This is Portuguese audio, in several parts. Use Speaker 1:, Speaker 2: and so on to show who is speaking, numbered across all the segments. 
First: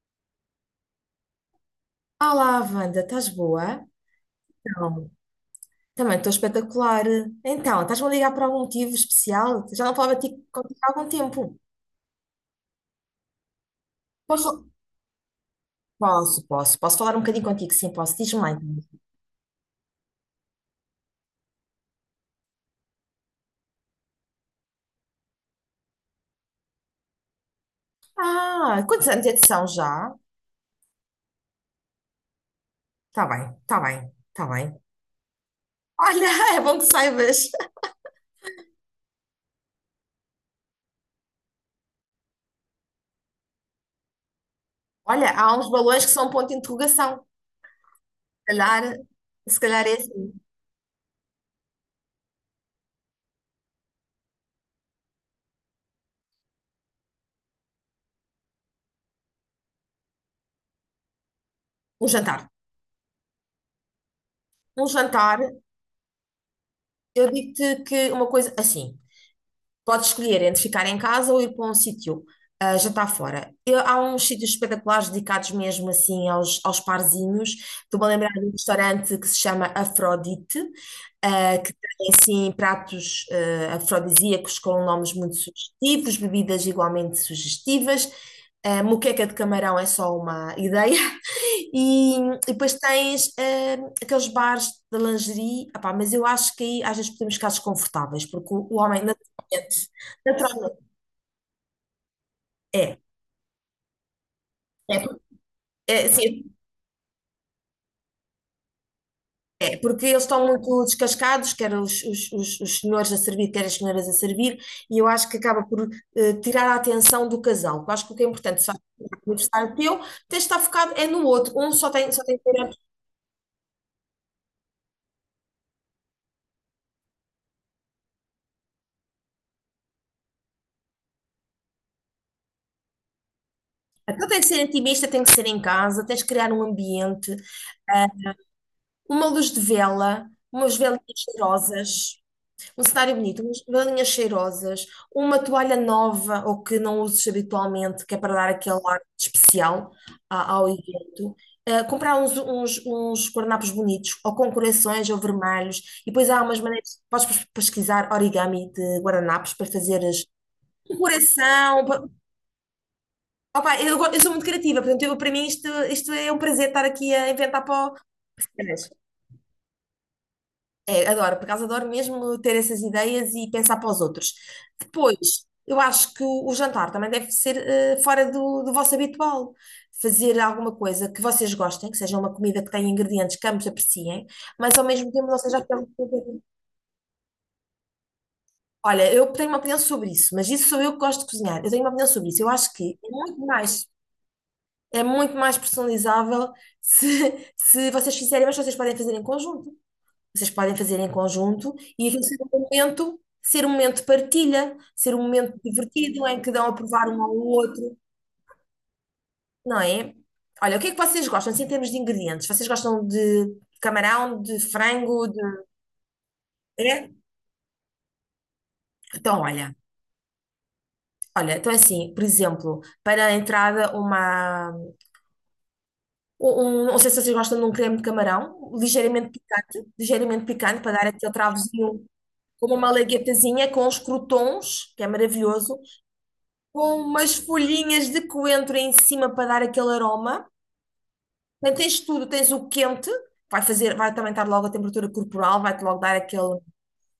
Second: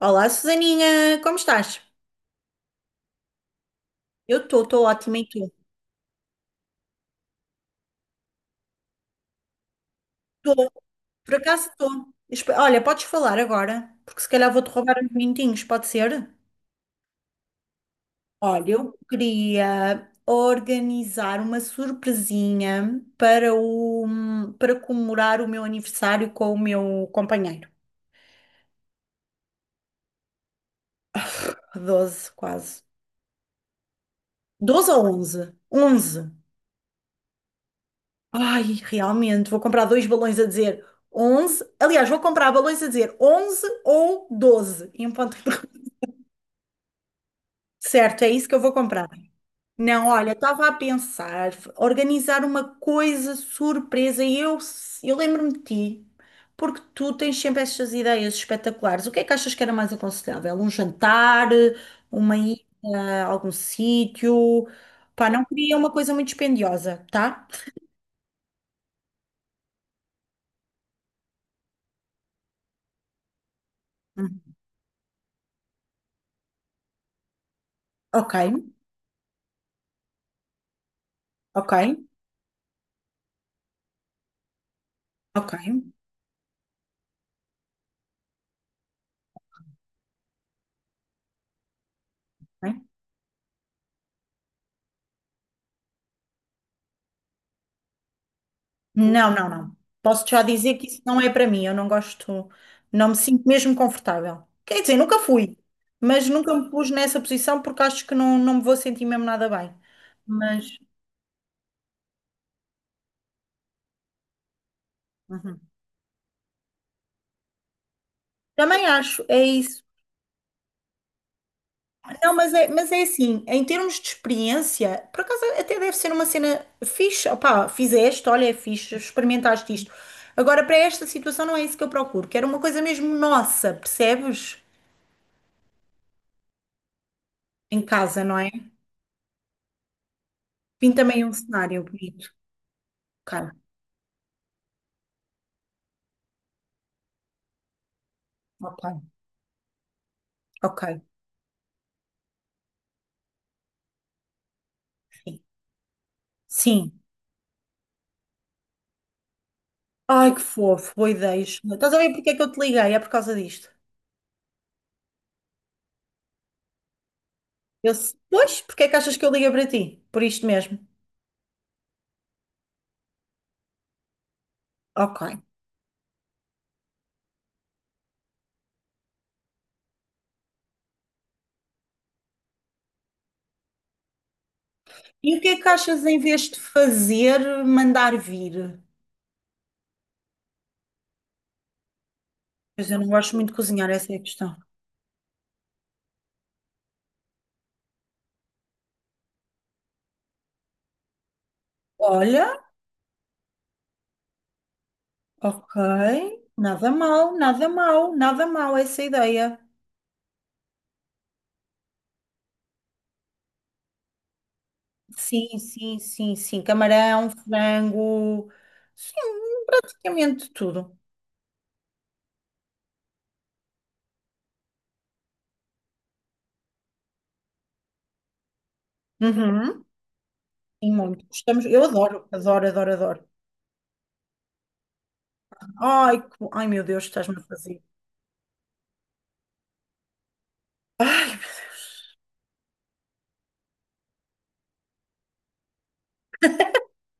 Speaker 1: Olá, Susaninha, como estás?
Speaker 2: Olá, Wanda, estás boa?
Speaker 1: Eu estou
Speaker 2: Então,
Speaker 1: ótima e tu?
Speaker 2: também estou espetacular. Então, estás-me a ligar por algum motivo especial? Já não falava
Speaker 1: Estou,
Speaker 2: contigo há algum
Speaker 1: por
Speaker 2: tempo.
Speaker 1: acaso estou. Olha, podes falar agora, porque se calhar vou-te
Speaker 2: Posso?
Speaker 1: roubar uns minutinhos, pode ser?
Speaker 2: Posso, posso. Posso falar um bocadinho contigo? Sim, posso. Diz-me lá,
Speaker 1: Olha,
Speaker 2: então.
Speaker 1: eu queria organizar uma surpresinha para o, para comemorar o meu aniversário com o meu companheiro.
Speaker 2: Ah, quantos anos é que são já?
Speaker 1: 12, quase.
Speaker 2: Está bem, está bem, está bem.
Speaker 1: Doze ou 11? 11.
Speaker 2: Olha, é bom que saibas.
Speaker 1: Ai, realmente, vou comprar dois balões a dizer 11. Aliás, vou comprar balões a dizer 11 ou 12, em
Speaker 2: Olha,
Speaker 1: ponto.
Speaker 2: há uns balões que são um ponto de interrogação.
Speaker 1: Certo, é
Speaker 2: Se
Speaker 1: isso que eu vou
Speaker 2: calhar,
Speaker 1: comprar.
Speaker 2: se calhar é
Speaker 1: Não,
Speaker 2: assim.
Speaker 1: olha, estava a pensar organizar uma coisa surpresa e eu lembro-me de ti, porque tu tens sempre estas ideias espetaculares. O que é que achas que era mais aconselhável? Um jantar,
Speaker 2: Um
Speaker 1: uma
Speaker 2: jantar.
Speaker 1: ida a algum sítio?
Speaker 2: Um
Speaker 1: Pá,
Speaker 2: jantar,
Speaker 1: não queria uma coisa muito dispendiosa,
Speaker 2: eu
Speaker 1: tá?
Speaker 2: digo-te que uma coisa assim. Podes escolher entre ficar em casa ou ir para um sítio, jantar fora. Há uns
Speaker 1: Hum.
Speaker 2: sítios espetaculares dedicados mesmo assim aos parzinhos. Estou-me a lembrar
Speaker 1: Ok,
Speaker 2: de um restaurante que se chama Afrodite, que
Speaker 1: ok,
Speaker 2: tem assim pratos afrodisíacos com nomes muito
Speaker 1: ok.
Speaker 2: sugestivos, bebidas igualmente sugestivas. A moqueca de camarão é só uma ideia. E depois
Speaker 1: Ok.
Speaker 2: tens aqueles bares de lingerie. Epá, mas eu acho que aí às vezes podemos ficar desconfortáveis, porque o homem.
Speaker 1: Não, não, não. Posso já dizer
Speaker 2: Naturalmente,
Speaker 1: que isso não é para mim. Eu não gosto,
Speaker 2: é.
Speaker 1: não me sinto mesmo confortável. Quer dizer,
Speaker 2: É,
Speaker 1: nunca fui, mas
Speaker 2: sim,
Speaker 1: nunca me pus nessa posição porque acho que não, não me vou sentir mesmo nada bem.
Speaker 2: é, porque eles estão
Speaker 1: Mas
Speaker 2: muito descascados, quer os senhores a servir, quer as senhoras a servir, e eu acho que
Speaker 1: uhum.
Speaker 2: acaba por tirar a atenção do casal. Eu acho que o que é importante, só vais
Speaker 1: Também
Speaker 2: fazer
Speaker 1: acho,
Speaker 2: um
Speaker 1: é
Speaker 2: aniversário é
Speaker 1: isso.
Speaker 2: teu, tens de estar focado é no outro. Um só tem, só
Speaker 1: Não,
Speaker 2: tem que
Speaker 1: mas é,
Speaker 2: ser,
Speaker 1: mas é assim, em termos de experiência, por acaso até deve ser uma cena fixe. Opá, fizeste, olha, é fixe, experimentaste isto. Agora, para esta situação, não é isso que eu procuro. Quero uma coisa mesmo nossa,
Speaker 2: então tem que
Speaker 1: percebes?
Speaker 2: ser intimista, tem que ser em casa, tens de criar um ambiente,
Speaker 1: Em
Speaker 2: ah,
Speaker 1: casa, não é?
Speaker 2: uma luz de vela, umas
Speaker 1: Vim
Speaker 2: velinhas
Speaker 1: também um cenário
Speaker 2: cheirosas.
Speaker 1: bonito.
Speaker 2: Um cenário bonito,
Speaker 1: Ok,
Speaker 2: umas galinhas cheirosas, uma toalha nova ou que não uses habitualmente, que é para dar aquele
Speaker 1: ok,
Speaker 2: ar especial ao
Speaker 1: ok,
Speaker 2: evento. Comprar uns, uns guardanapos bonitos, ou com corações ou
Speaker 1: sim.
Speaker 2: vermelhos. E depois há umas maneiras,
Speaker 1: Sim.
Speaker 2: podes pesquisar origami de guardanapos para fazeres
Speaker 1: Ai, que fofo,
Speaker 2: um
Speaker 1: boa ideia. Sheila.
Speaker 2: coração.
Speaker 1: Estás a ver porque é que eu te liguei? É por causa disto.
Speaker 2: Opa, eu sou muito criativa, portanto, eu, para mim isto, é um prazer estar aqui a inventar o...
Speaker 1: Eu, pois, porque é que achas que eu liguei para ti? Por isto mesmo.
Speaker 2: É, adoro, por acaso adoro mesmo ter essas ideias e pensar para os outros.
Speaker 1: Ok.
Speaker 2: Depois, eu acho que o jantar também deve ser fora do vosso habitual. Fazer alguma coisa que vocês gostem, que seja uma comida que tenha ingredientes que ambos apreciem, mas ao mesmo tempo
Speaker 1: E
Speaker 2: não
Speaker 1: o que é
Speaker 2: seja
Speaker 1: que
Speaker 2: aquela
Speaker 1: achas em
Speaker 2: coisa.
Speaker 1: vez de fazer, mandar vir?
Speaker 2: Olha, eu tenho uma opinião sobre isso, mas isso sou eu que gosto de cozinhar. Eu tenho uma opinião sobre isso. Eu acho
Speaker 1: Pois
Speaker 2: que
Speaker 1: eu não gosto muito de cozinhar, essa é a questão.
Speaker 2: é muito mais personalizável se, se vocês fizerem, mas vocês podem fazer em conjunto. Vocês podem fazer em conjunto e aquilo
Speaker 1: Olha,
Speaker 2: ser um momento de partilha, ser um momento
Speaker 1: ok.
Speaker 2: divertido em que dão a
Speaker 1: Nada
Speaker 2: provar um ao
Speaker 1: mal, nada
Speaker 2: outro,
Speaker 1: mal, nada mal essa ideia.
Speaker 2: não é? Olha, o que é que vocês gostam, assim, em termos de ingredientes? Vocês gostam de camarão, de frango.
Speaker 1: Sim, sim, sim, sim.
Speaker 2: É?
Speaker 1: Camarão, frango, sim,
Speaker 2: Então, olha,
Speaker 1: praticamente tudo.
Speaker 2: então é assim, por exemplo, para a entrada. Não sei se vocês gostam de um creme de camarão,
Speaker 1: Uhum.
Speaker 2: ligeiramente picante, para
Speaker 1: Sim,
Speaker 2: dar
Speaker 1: muito.
Speaker 2: aquele
Speaker 1: Estamos, eu
Speaker 2: travozinho,
Speaker 1: adoro, adoro,
Speaker 2: como uma
Speaker 1: adoro, adoro.
Speaker 2: malaguetazinha com os crotons, que é maravilhoso,
Speaker 1: Ai, ai meu
Speaker 2: com
Speaker 1: Deus,
Speaker 2: umas
Speaker 1: estás-me a fazer.
Speaker 2: folhinhas de coentro em cima para dar aquele aroma.
Speaker 1: Ai,
Speaker 2: Portanto, tens tudo, tens o quente, vai fazer, vai também estar logo a temperatura corporal, vai-te logo dar aquele,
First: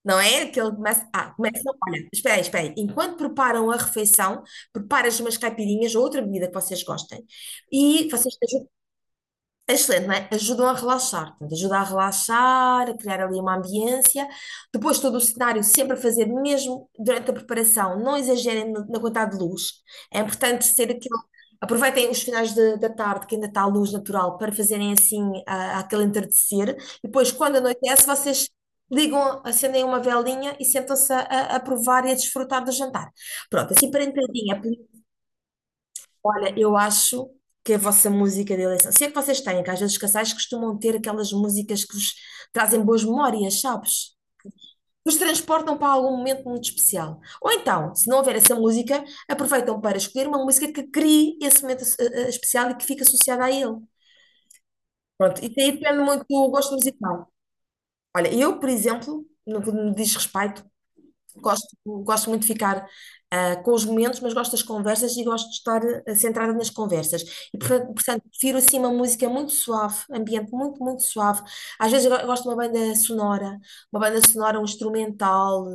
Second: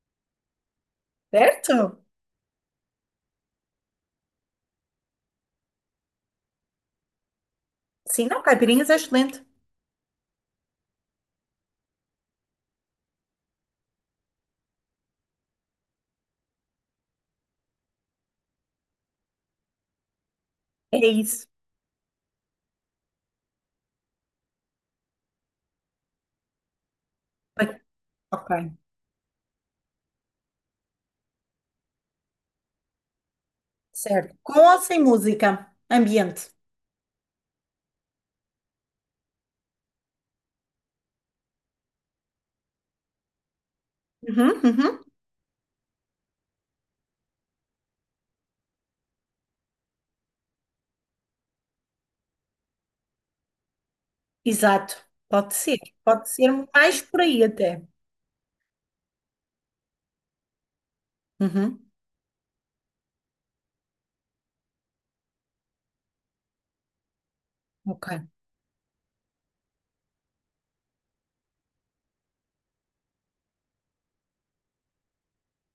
Speaker 2: não é? Aquele começa,
Speaker 1: certo?
Speaker 2: olha, espera aí, espera aí. Enquanto preparam a refeição, preparas umas caipirinhas ou outra bebida que vocês gostem. E
Speaker 1: Sim,
Speaker 2: vocês
Speaker 1: não, caipirinhas é excelente.
Speaker 2: é excelente, não é? Ajudam a relaxar, portanto, ajuda a relaxar, a criar ali uma ambiência. Depois, todo o cenário, sempre a fazer, mesmo durante a preparação, não exagerem na quantidade de luz. É importante ser
Speaker 1: É
Speaker 2: aquilo.
Speaker 1: isso.
Speaker 2: Aproveitem os finais da tarde, que ainda está a luz natural, para fazerem assim aquele entardecer. E depois, quando anoitece, vocês
Speaker 1: Ok,
Speaker 2: ligam, acendem uma velinha e sentam-se a provar e a desfrutar do jantar. Pronto, assim para
Speaker 1: certo.
Speaker 2: entradinha.
Speaker 1: Com ou sem música? Ambiente.
Speaker 2: Olha, eu acho que a vossa música de eleição, se é que vocês têm, que às vezes os casais costumam ter aquelas músicas que vos trazem boas memórias, sabes?
Speaker 1: Uhum, uhum.
Speaker 2: Vos transportam para algum momento muito especial. Ou então, se não houver essa música, aproveitam para escolher uma música que crie esse momento especial e que fique associada a ele.
Speaker 1: Exato.
Speaker 2: Pronto, isso
Speaker 1: Pode
Speaker 2: aí
Speaker 1: ser.
Speaker 2: depende muito
Speaker 1: Pode
Speaker 2: do
Speaker 1: ser
Speaker 2: gosto
Speaker 1: mais por
Speaker 2: musical.
Speaker 1: aí até.
Speaker 2: Olha, eu, por exemplo, no que me diz respeito, Gosto,
Speaker 1: Uhum,
Speaker 2: gosto muito de ficar com os momentos, mas gosto das conversas e gosto de estar centrada nas conversas. E, portanto,
Speaker 1: ok.
Speaker 2: prefiro assim uma música muito suave, ambiente muito, muito suave. Às vezes eu gosto de uma banda sonora, um instrumental,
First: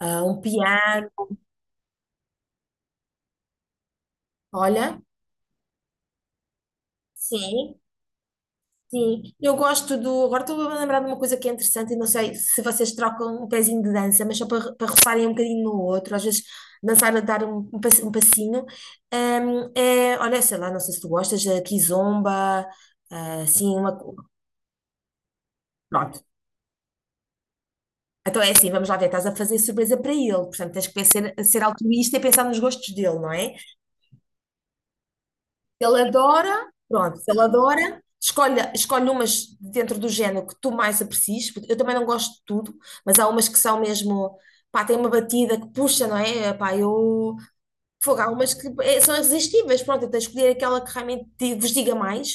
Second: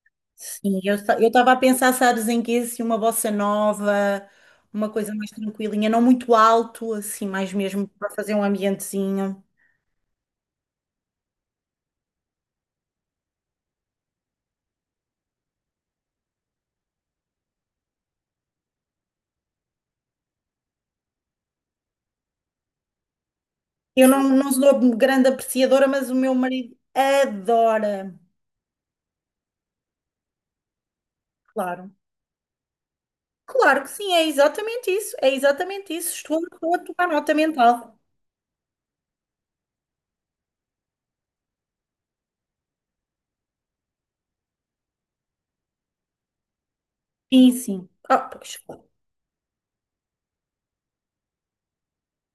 Speaker 2: um
Speaker 1: Sim,
Speaker 2: piano.
Speaker 1: eu estava a pensar, sabes, em que assim, uma bossa nova, uma
Speaker 2: Olha,
Speaker 1: coisa mais tranquilinha, não muito alto, assim, mais
Speaker 2: sim.
Speaker 1: mesmo para fazer um
Speaker 2: Sim,
Speaker 1: ambientezinho.
Speaker 2: eu gosto do. Agora estou a lembrar de uma coisa que é interessante, e não sei se vocês trocam um pezinho de dança, mas só para roçarem um bocadinho no outro, às vezes dançar a dar um, um passinho. É, olha, sei lá, não sei se tu gostas, a kizomba, assim, uma.
Speaker 1: Eu não, não sou grande apreciadora, mas o
Speaker 2: Pronto.
Speaker 1: meu marido adora.
Speaker 2: Então é assim, vamos lá ver, estás a fazer surpresa para ele, portanto tens que ser, ser
Speaker 1: Claro.
Speaker 2: altruísta e pensar nos gostos dele, não é?
Speaker 1: Claro que sim, é exatamente isso. É exatamente
Speaker 2: Ele
Speaker 1: isso. Estou,
Speaker 2: adora,
Speaker 1: estou a tomar
Speaker 2: pronto, se
Speaker 1: nota
Speaker 2: ele
Speaker 1: mental.
Speaker 2: adora, escolhe, escolhe umas dentro do género que tu mais aprecies, porque eu também não gosto de tudo, mas há umas que são mesmo, pá, tem uma batida que puxa, não é? Pá, eu.
Speaker 1: Sim, sim. Ah,
Speaker 2: Fogo, há umas
Speaker 1: pois,
Speaker 2: que
Speaker 1: claro.
Speaker 2: são irresistíveis, pronto, eu tenho que escolher aquela que realmente vos diga mais.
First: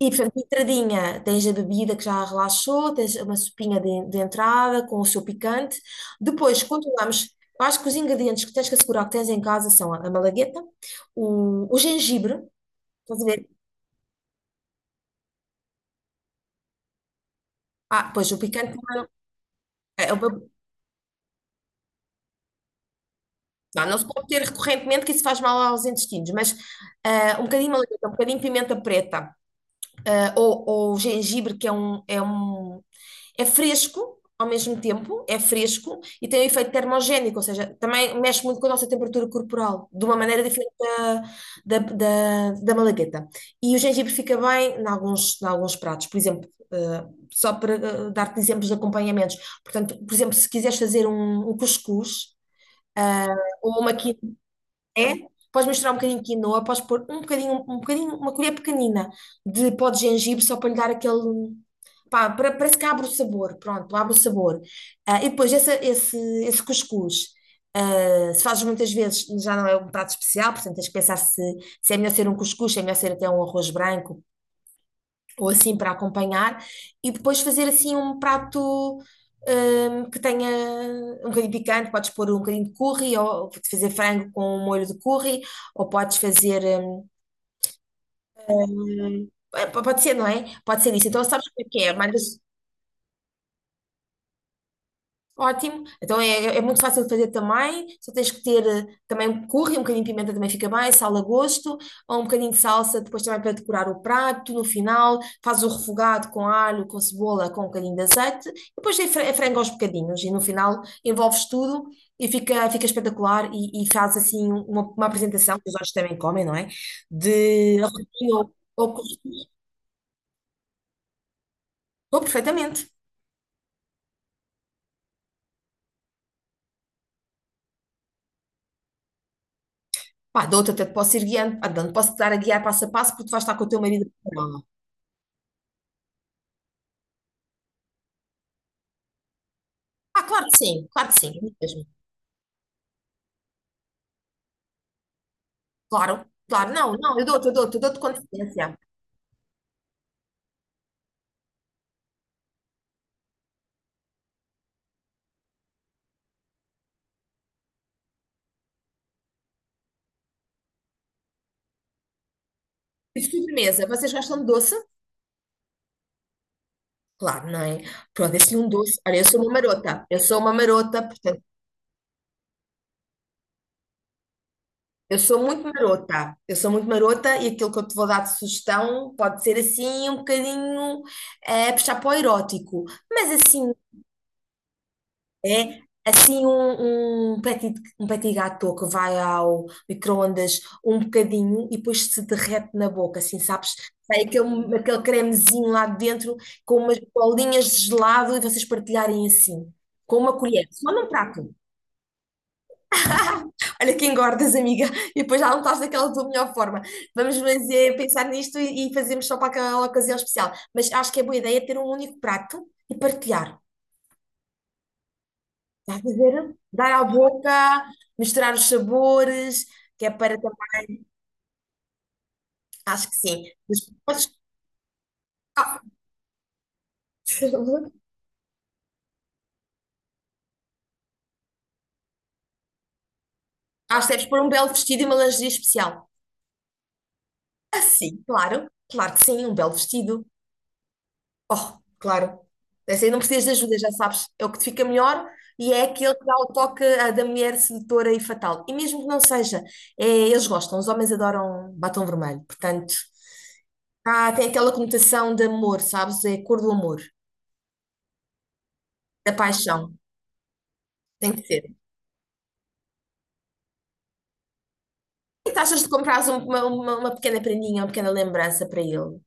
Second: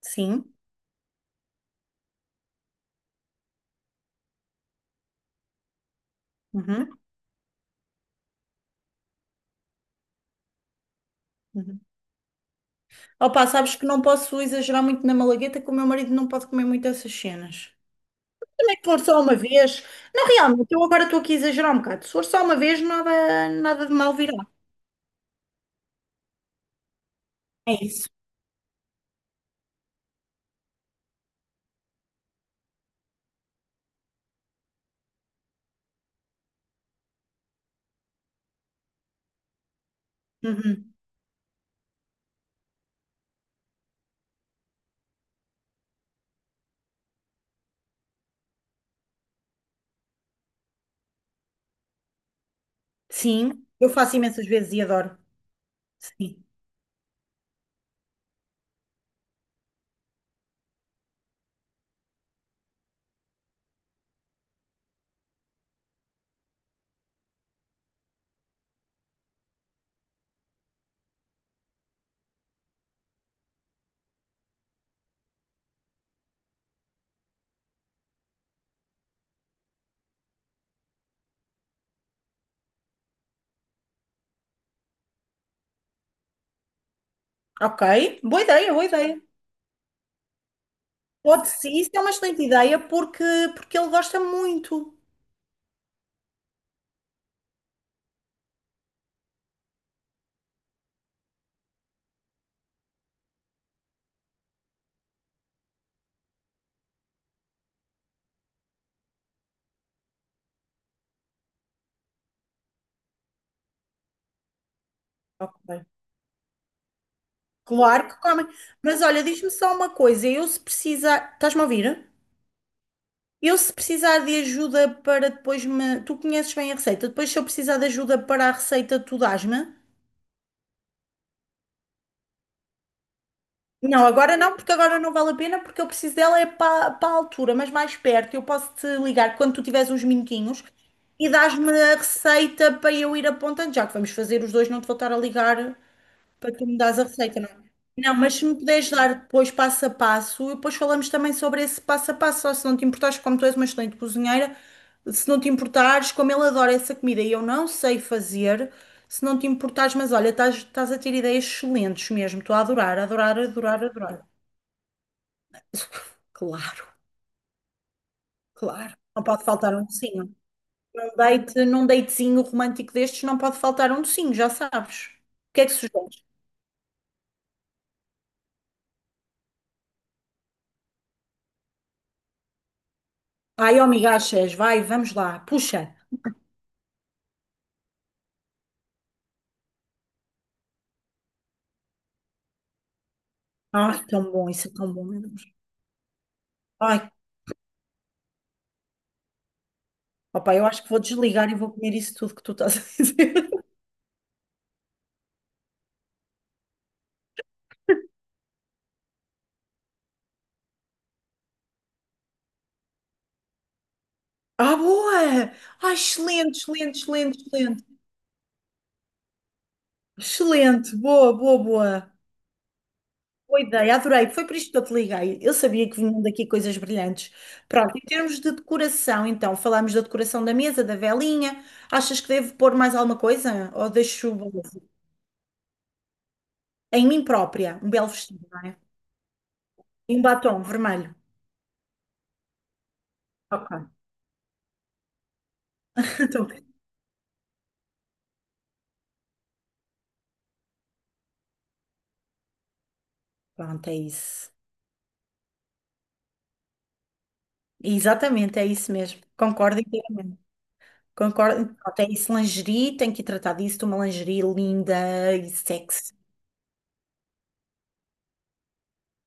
Speaker 2: E, portanto,
Speaker 1: Sim.
Speaker 2: entradinha, tens a bebida que já relaxou, tens uma sopinha de entrada com o seu picante. Depois,
Speaker 1: Uhum,
Speaker 2: continuamos. Eu acho que os ingredientes que tens que assegurar que tens em casa são a malagueta, o
Speaker 1: uhum.
Speaker 2: gengibre. Estás a
Speaker 1: Opa,
Speaker 2: ver?
Speaker 1: sabes que não posso exagerar muito na malagueta, que o meu marido não pode comer muito essas cenas.
Speaker 2: Ah, pois o picante
Speaker 1: É que
Speaker 2: também
Speaker 1: for
Speaker 2: não,
Speaker 1: só uma vez.
Speaker 2: é, é o
Speaker 1: Não,
Speaker 2: meu-
Speaker 1: realmente, eu agora estou aqui a exagerar um bocado. Se for só uma vez, nada,
Speaker 2: Não,
Speaker 1: nada de
Speaker 2: não se
Speaker 1: mal
Speaker 2: pode
Speaker 1: virá.
Speaker 2: ter recorrentemente que isso faz mal aos intestinos, mas um bocadinho
Speaker 1: É
Speaker 2: de malagueta,
Speaker 1: isso.
Speaker 2: um bocadinho de pimenta preta, ou gengibre, que é um, é fresco ao mesmo tempo, é fresco e tem um efeito termogénico, ou seja, também mexe muito com a nossa temperatura corporal, de uma maneira diferente
Speaker 1: Uhum.
Speaker 2: da, da, da malagueta. E o gengibre fica bem em alguns pratos, por exemplo, só para dar-te exemplos de acompanhamentos. Portanto, por exemplo, se quiseres fazer um, um cuscuz, ah,
Speaker 1: Sim,
Speaker 2: ou
Speaker 1: eu
Speaker 2: uma
Speaker 1: faço
Speaker 2: quinoa,
Speaker 1: imensas vezes e
Speaker 2: é?
Speaker 1: adoro.
Speaker 2: Podes misturar um bocadinho de
Speaker 1: Sim.
Speaker 2: quinoa, podes pôr um bocadinho, uma colher pequenina de pó de gengibre só para lhe dar aquele. Pá, parece que abre o sabor, pronto, abre o sabor. Ah, e depois esse, esse cuscuz, se fazes muitas vezes, já não é um prato especial, portanto tens que pensar se, se é melhor ser um cuscuz, se é melhor ser até um arroz branco, ou assim para acompanhar, e depois fazer assim um prato que tenha um bocadinho picante, podes pôr um bocadinho de curry, ou fazer frango com um molho de curry, ou podes fazer,
Speaker 1: Ok, boa ideia, boa ideia.
Speaker 2: é, pode ser, não é? Pode ser isso. Então sabes
Speaker 1: Pode
Speaker 2: o
Speaker 1: ser,
Speaker 2: que
Speaker 1: isso
Speaker 2: é?
Speaker 1: é uma
Speaker 2: Mandas.
Speaker 1: excelente ideia porque, porque ele gosta muito.
Speaker 2: Ótimo. Então é, é muito fácil de fazer também. Só tens que ter também um curry, um bocadinho de pimenta também fica bem, sal a gosto, ou um bocadinho de salsa depois também para decorar o prato. No final, faz o refogado com alho, com cebola, com um bocadinho de azeite. E depois é é frango aos bocadinhos e no final envolves tudo e fica, fica espetacular e faz assim um, uma apresentação, que os
Speaker 1: Ok.
Speaker 2: outros também comem, não é? De
Speaker 1: Claro que
Speaker 2: arrozinho
Speaker 1: come.
Speaker 2: ou
Speaker 1: Mas olha, diz-me
Speaker 2: cuscuz.
Speaker 1: só uma coisa, eu se precisar, estás-me a ouvir?
Speaker 2: Dou perfeitamente.
Speaker 1: Eu se precisar de ajuda para depois me, tu conheces bem a receita, depois se eu precisar de ajuda para a receita, tu dás-me?
Speaker 2: Pá, dou-te até te posso ir guiando, pá, posso-te dar a guiar passo a passo porque tu vais estar com o teu
Speaker 1: Não,
Speaker 2: marido.
Speaker 1: agora não, porque agora não vale a pena, porque eu preciso dela é para, para a altura, mas mais perto. Eu posso te ligar quando tu tiveres uns
Speaker 2: Ah,
Speaker 1: minutinhos
Speaker 2: claro que
Speaker 1: e
Speaker 2: sim, é
Speaker 1: dás-me
Speaker 2: mesmo.
Speaker 1: a receita para eu ir apontando, já que vamos fazer os dois, não te vou estar a ligar
Speaker 2: Claro,
Speaker 1: para tu
Speaker 2: claro,
Speaker 1: me
Speaker 2: não,
Speaker 1: dares a
Speaker 2: não, eu
Speaker 1: receita,
Speaker 2: dou-te,
Speaker 1: não? é?
Speaker 2: eu dou-te com
Speaker 1: Não, mas se me
Speaker 2: antecedência.
Speaker 1: puderes dar depois passo a passo, e depois falamos também sobre esse passo a passo, só se não te importares, como tu és uma excelente cozinheira, se não te importares, como ele adora essa comida e eu não sei fazer, se não te importares, mas olha, estás, estás a ter ideias excelentes mesmo, estou a adorar,
Speaker 2: E de
Speaker 1: adorar, adorar,
Speaker 2: sobremesa, vocês
Speaker 1: adorar.
Speaker 2: gostam de doce?
Speaker 1: Claro,
Speaker 2: Claro, não é? Pronto, esse é um
Speaker 1: claro.
Speaker 2: doce. Olha,
Speaker 1: Não
Speaker 2: eu sou
Speaker 1: pode
Speaker 2: uma
Speaker 1: faltar um
Speaker 2: marota, eu
Speaker 1: docinho.
Speaker 2: sou uma marota,
Speaker 1: Num
Speaker 2: portanto,
Speaker 1: date, num datezinho romântico destes, não pode faltar um docinho, já sabes.
Speaker 2: eu sou
Speaker 1: O que
Speaker 2: muito
Speaker 1: é que sugeres?
Speaker 2: marota, eu sou muito marota e aquilo que eu te vou dar de sugestão pode ser assim um bocadinho puxar para o erótico, mas assim.
Speaker 1: Ai, amiga, achas, vai, vamos lá,
Speaker 2: É
Speaker 1: puxa.
Speaker 2: assim um, um petit gâteau que vai ao micro-ondas um bocadinho e depois se derrete na boca, assim, sabes?
Speaker 1: Ai,
Speaker 2: Sai
Speaker 1: tão bom, isso é
Speaker 2: aquele,
Speaker 1: tão
Speaker 2: aquele
Speaker 1: bom, meu Deus.
Speaker 2: cremezinho lá dentro com umas
Speaker 1: Ai,
Speaker 2: bolinhas de gelado e vocês partilharem assim, com uma
Speaker 1: opa, eu
Speaker 2: colher,
Speaker 1: acho que
Speaker 2: só
Speaker 1: vou
Speaker 2: num
Speaker 1: desligar
Speaker 2: prato.
Speaker 1: e vou comer isso tudo que tu estás a dizer.
Speaker 2: Olha que engordas, amiga, e depois já não estás daquela tua melhor forma. Vamos fazer, pensar nisto e fazemos só para aquela ocasião especial. Mas acho que é boa ideia ter um único prato e partilhar.
Speaker 1: Ah, boa! Ai,
Speaker 2: Estás a ver?
Speaker 1: excelente,
Speaker 2: Dar
Speaker 1: excelente,
Speaker 2: à
Speaker 1: excelente,
Speaker 2: boca,
Speaker 1: excelente.
Speaker 2: misturar os sabores, que é para também.
Speaker 1: Excelente, boa, boa, boa.
Speaker 2: Acho que sim.
Speaker 1: Boa
Speaker 2: Mas
Speaker 1: ideia, adorei.
Speaker 2: podes.
Speaker 1: Foi por isto que eu te liguei. Eu
Speaker 2: Ah,
Speaker 1: sabia que vinham daqui coisas brilhantes. Pronto, em termos de decoração, então, falámos da decoração da mesa, da velinha. Achas que devo pôr mais alguma coisa? Ou
Speaker 2: acho que deves
Speaker 1: deixo
Speaker 2: pôr um belo vestido e uma lingerie especial.
Speaker 1: em mim própria
Speaker 2: Ah,
Speaker 1: um belo
Speaker 2: sim,
Speaker 1: vestido, não
Speaker 2: claro.
Speaker 1: é?
Speaker 2: Claro que sim, um belo
Speaker 1: E um
Speaker 2: vestido.
Speaker 1: batom vermelho.
Speaker 2: Oh, claro. Essa aí não precisas de ajuda, já
Speaker 1: Ok.
Speaker 2: sabes. É o que te fica melhor e é aquele que dá o
Speaker 1: Então,
Speaker 2: toque da mulher sedutora e fatal. E mesmo que não seja, é, eles gostam. Os homens adoram batom vermelho. Portanto,
Speaker 1: pronto, é
Speaker 2: tem
Speaker 1: isso.
Speaker 2: aquela conotação de amor, sabes? É a cor do amor,
Speaker 1: Exatamente, é isso mesmo.
Speaker 2: da
Speaker 1: Concordo
Speaker 2: paixão.
Speaker 1: inteiramente.
Speaker 2: Tem que
Speaker 1: Concordo.
Speaker 2: ser.
Speaker 1: Pronto, é isso, lingerie, tenho que tratar disso, de uma lingerie linda e
Speaker 2: Que taxas de
Speaker 1: sexy.
Speaker 2: comprares uma pequena prendinha, uma pequena lembrança para ele?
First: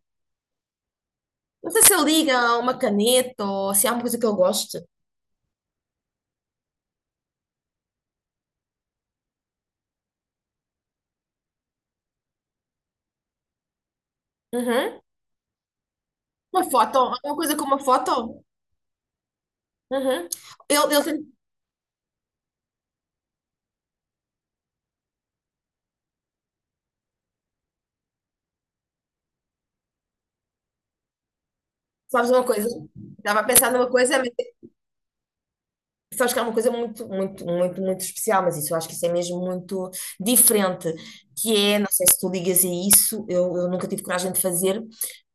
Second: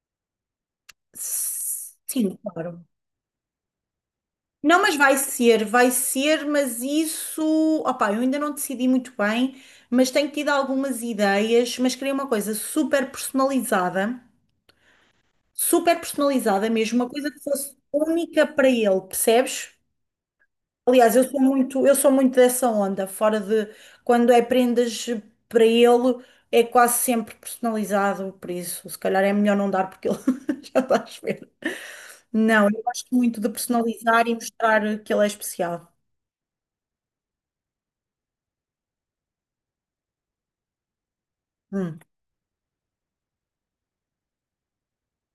Speaker 2: Não sei se ele
Speaker 1: Sim,
Speaker 2: liga uma
Speaker 1: claro.
Speaker 2: caneta ou se há uma coisa que ele goste.
Speaker 1: Não, mas vai ser, mas isso, opá, eu ainda não decidi muito bem, mas tenho tido algumas ideias, mas queria uma coisa
Speaker 2: Uhum.
Speaker 1: super
Speaker 2: Uma
Speaker 1: personalizada
Speaker 2: foto,
Speaker 1: mesmo, uma coisa
Speaker 2: alguma
Speaker 1: que
Speaker 2: coisa com
Speaker 1: fosse
Speaker 2: uma foto.
Speaker 1: única para ele, percebes?
Speaker 2: Uhum. Ele
Speaker 1: Aliás, eu
Speaker 2: tem,
Speaker 1: sou muito, eu sou muito dessa onda, fora de quando é prendas para ele, é quase sempre personalizado, por isso, se calhar é melhor não dar porque ele já está a ver.
Speaker 2: sabes uma coisa?
Speaker 1: Não, eu gosto
Speaker 2: Estava
Speaker 1: muito
Speaker 2: a
Speaker 1: de
Speaker 2: pensar numa coisa,
Speaker 1: personalizar
Speaker 2: mas
Speaker 1: e mostrar que ele é especial.
Speaker 2: sabes que é uma coisa muito, muito, muito, muito especial, mas isso eu acho que isso é mesmo muito diferente, que é, não
Speaker 1: Hum,
Speaker 2: sei se tu ligas a isso, eu nunca tive coragem de fazer,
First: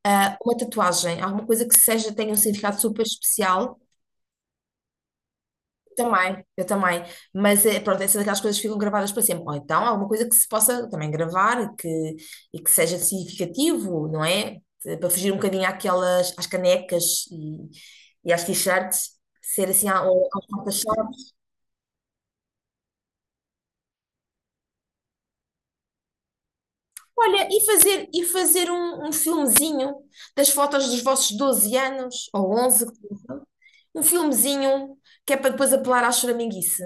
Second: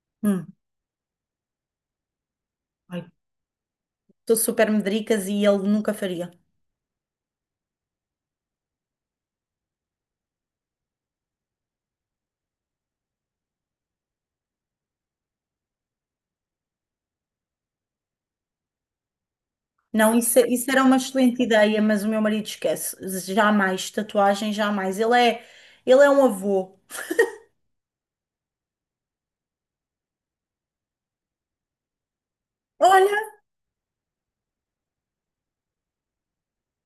Speaker 1: hum.
Speaker 2: uma tatuagem, alguma coisa que seja, tenha um significado
Speaker 1: Ai,
Speaker 2: super especial.
Speaker 1: sou super medricas e ele nunca faria.
Speaker 2: Também, eu também. Mas é, pronto, essa é daquelas coisas que ficam gravadas para sempre. Ou então alguma coisa que se possa também gravar e que seja significativo, não é? Para fugir um bocadinho àquelas, às canecas e às t-shirts, ser assim
Speaker 1: Não,
Speaker 2: ou
Speaker 1: isso,
Speaker 2: às
Speaker 1: é, isso era uma
Speaker 2: fotos-chave.
Speaker 1: excelente ideia, mas o meu marido esquece. Jamais, tatuagem, jamais. Ele é um avô.
Speaker 2: Olha, e fazer um, um filmezinho das fotos dos vossos 12 anos, ou 11,
Speaker 1: Olha,
Speaker 2: um filmezinho que é para depois apelar à choraminguice.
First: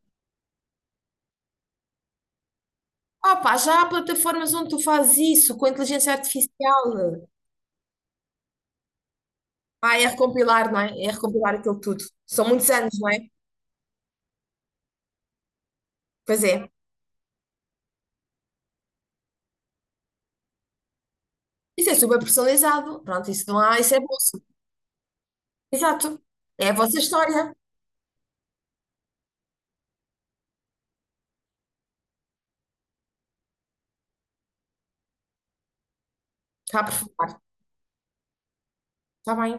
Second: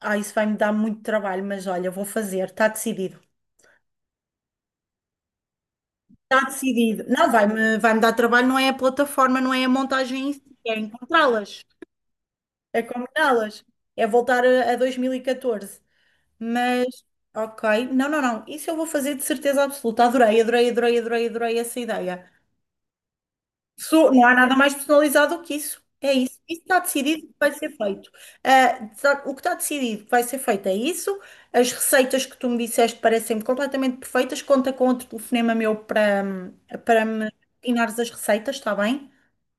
Speaker 1: ah, isso vai me dar muito trabalho, mas olha, vou fazer, está decidido.
Speaker 2: Opa, já há plataformas onde tu fazes isso com a inteligência
Speaker 1: Está decidido.
Speaker 2: artificial.
Speaker 1: Não, vai-me dar trabalho, não é a plataforma, não é a
Speaker 2: Ah, é
Speaker 1: montagem em si,
Speaker 2: recompilar,
Speaker 1: é
Speaker 2: não é? É recompilar
Speaker 1: encontrá-las,
Speaker 2: aquilo tudo. São muitos
Speaker 1: é
Speaker 2: anos, não é?
Speaker 1: combiná-las, é voltar a 2014.
Speaker 2: Pois é.
Speaker 1: Mas, ok, não, não, não, isso eu vou fazer de certeza absoluta. Adorei, adorei, adorei, adorei, adorei essa
Speaker 2: Isso é super
Speaker 1: ideia.
Speaker 2: personalizado. Pronto, isso não há, isso é
Speaker 1: Não há
Speaker 2: bolso.
Speaker 1: nada mais personalizado do que isso. É
Speaker 2: Exato.
Speaker 1: isso. Isso
Speaker 2: É a
Speaker 1: está
Speaker 2: vossa
Speaker 1: decidido que vai
Speaker 2: história.
Speaker 1: ser feito. Ah, o que está decidido que vai ser feito é isso. As receitas que tu me disseste parecem-me completamente perfeitas. Conta com outro telefonema meu para,
Speaker 2: Está a
Speaker 1: para me
Speaker 2: perfurar.
Speaker 1: ensinares as receitas, está bem?
Speaker 2: Está bem.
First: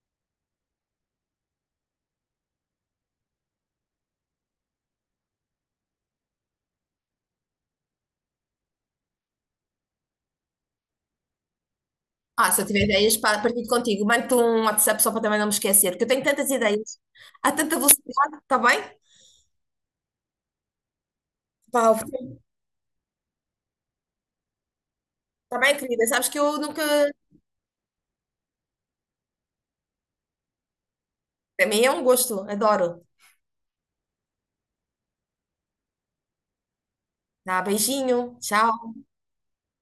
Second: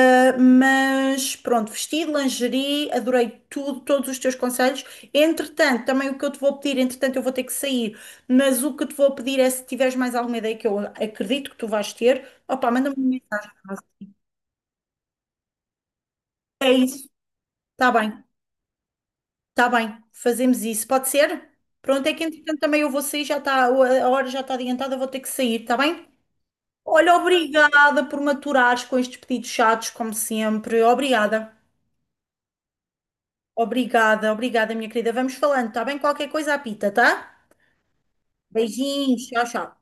Speaker 1: Ah, mas pronto, vestido, lingerie, adorei tudo, todos os teus conselhos. Entretanto, também o que eu te vou pedir, entretanto, eu vou ter que sair, mas o que te vou pedir é se tiveres mais alguma ideia que eu acredito que tu vais ter,
Speaker 2: Ah, se eu
Speaker 1: opá,
Speaker 2: tiver
Speaker 1: manda-me uma
Speaker 2: ideias,
Speaker 1: mensagem.
Speaker 2: partilho contigo. Mando-te um WhatsApp só para também não me esquecer, porque eu tenho tantas
Speaker 1: É
Speaker 2: ideias.
Speaker 1: isso.
Speaker 2: Há tanta
Speaker 1: Tá bem,
Speaker 2: velocidade, está bem?
Speaker 1: tá bem. Fazemos isso. Pode ser?
Speaker 2: Pá,
Speaker 1: Pronto, é que entretanto também eu vou sair, já está, a hora já está adiantada, vou ter que
Speaker 2: está
Speaker 1: sair,
Speaker 2: bem,
Speaker 1: tá
Speaker 2: querida.
Speaker 1: bem?
Speaker 2: Sabes que eu nunca.
Speaker 1: Olha, obrigada por me aturares com estes pedidos chatos, como sempre. Obrigada.
Speaker 2: Para mim é um gosto. Adoro.
Speaker 1: Obrigada, obrigada, minha querida. Vamos falando, tá bem? Qualquer coisa apita, tá?
Speaker 2: Tá, beijinho. Tchau.
Speaker 1: Beijinhos, tchau, tchau.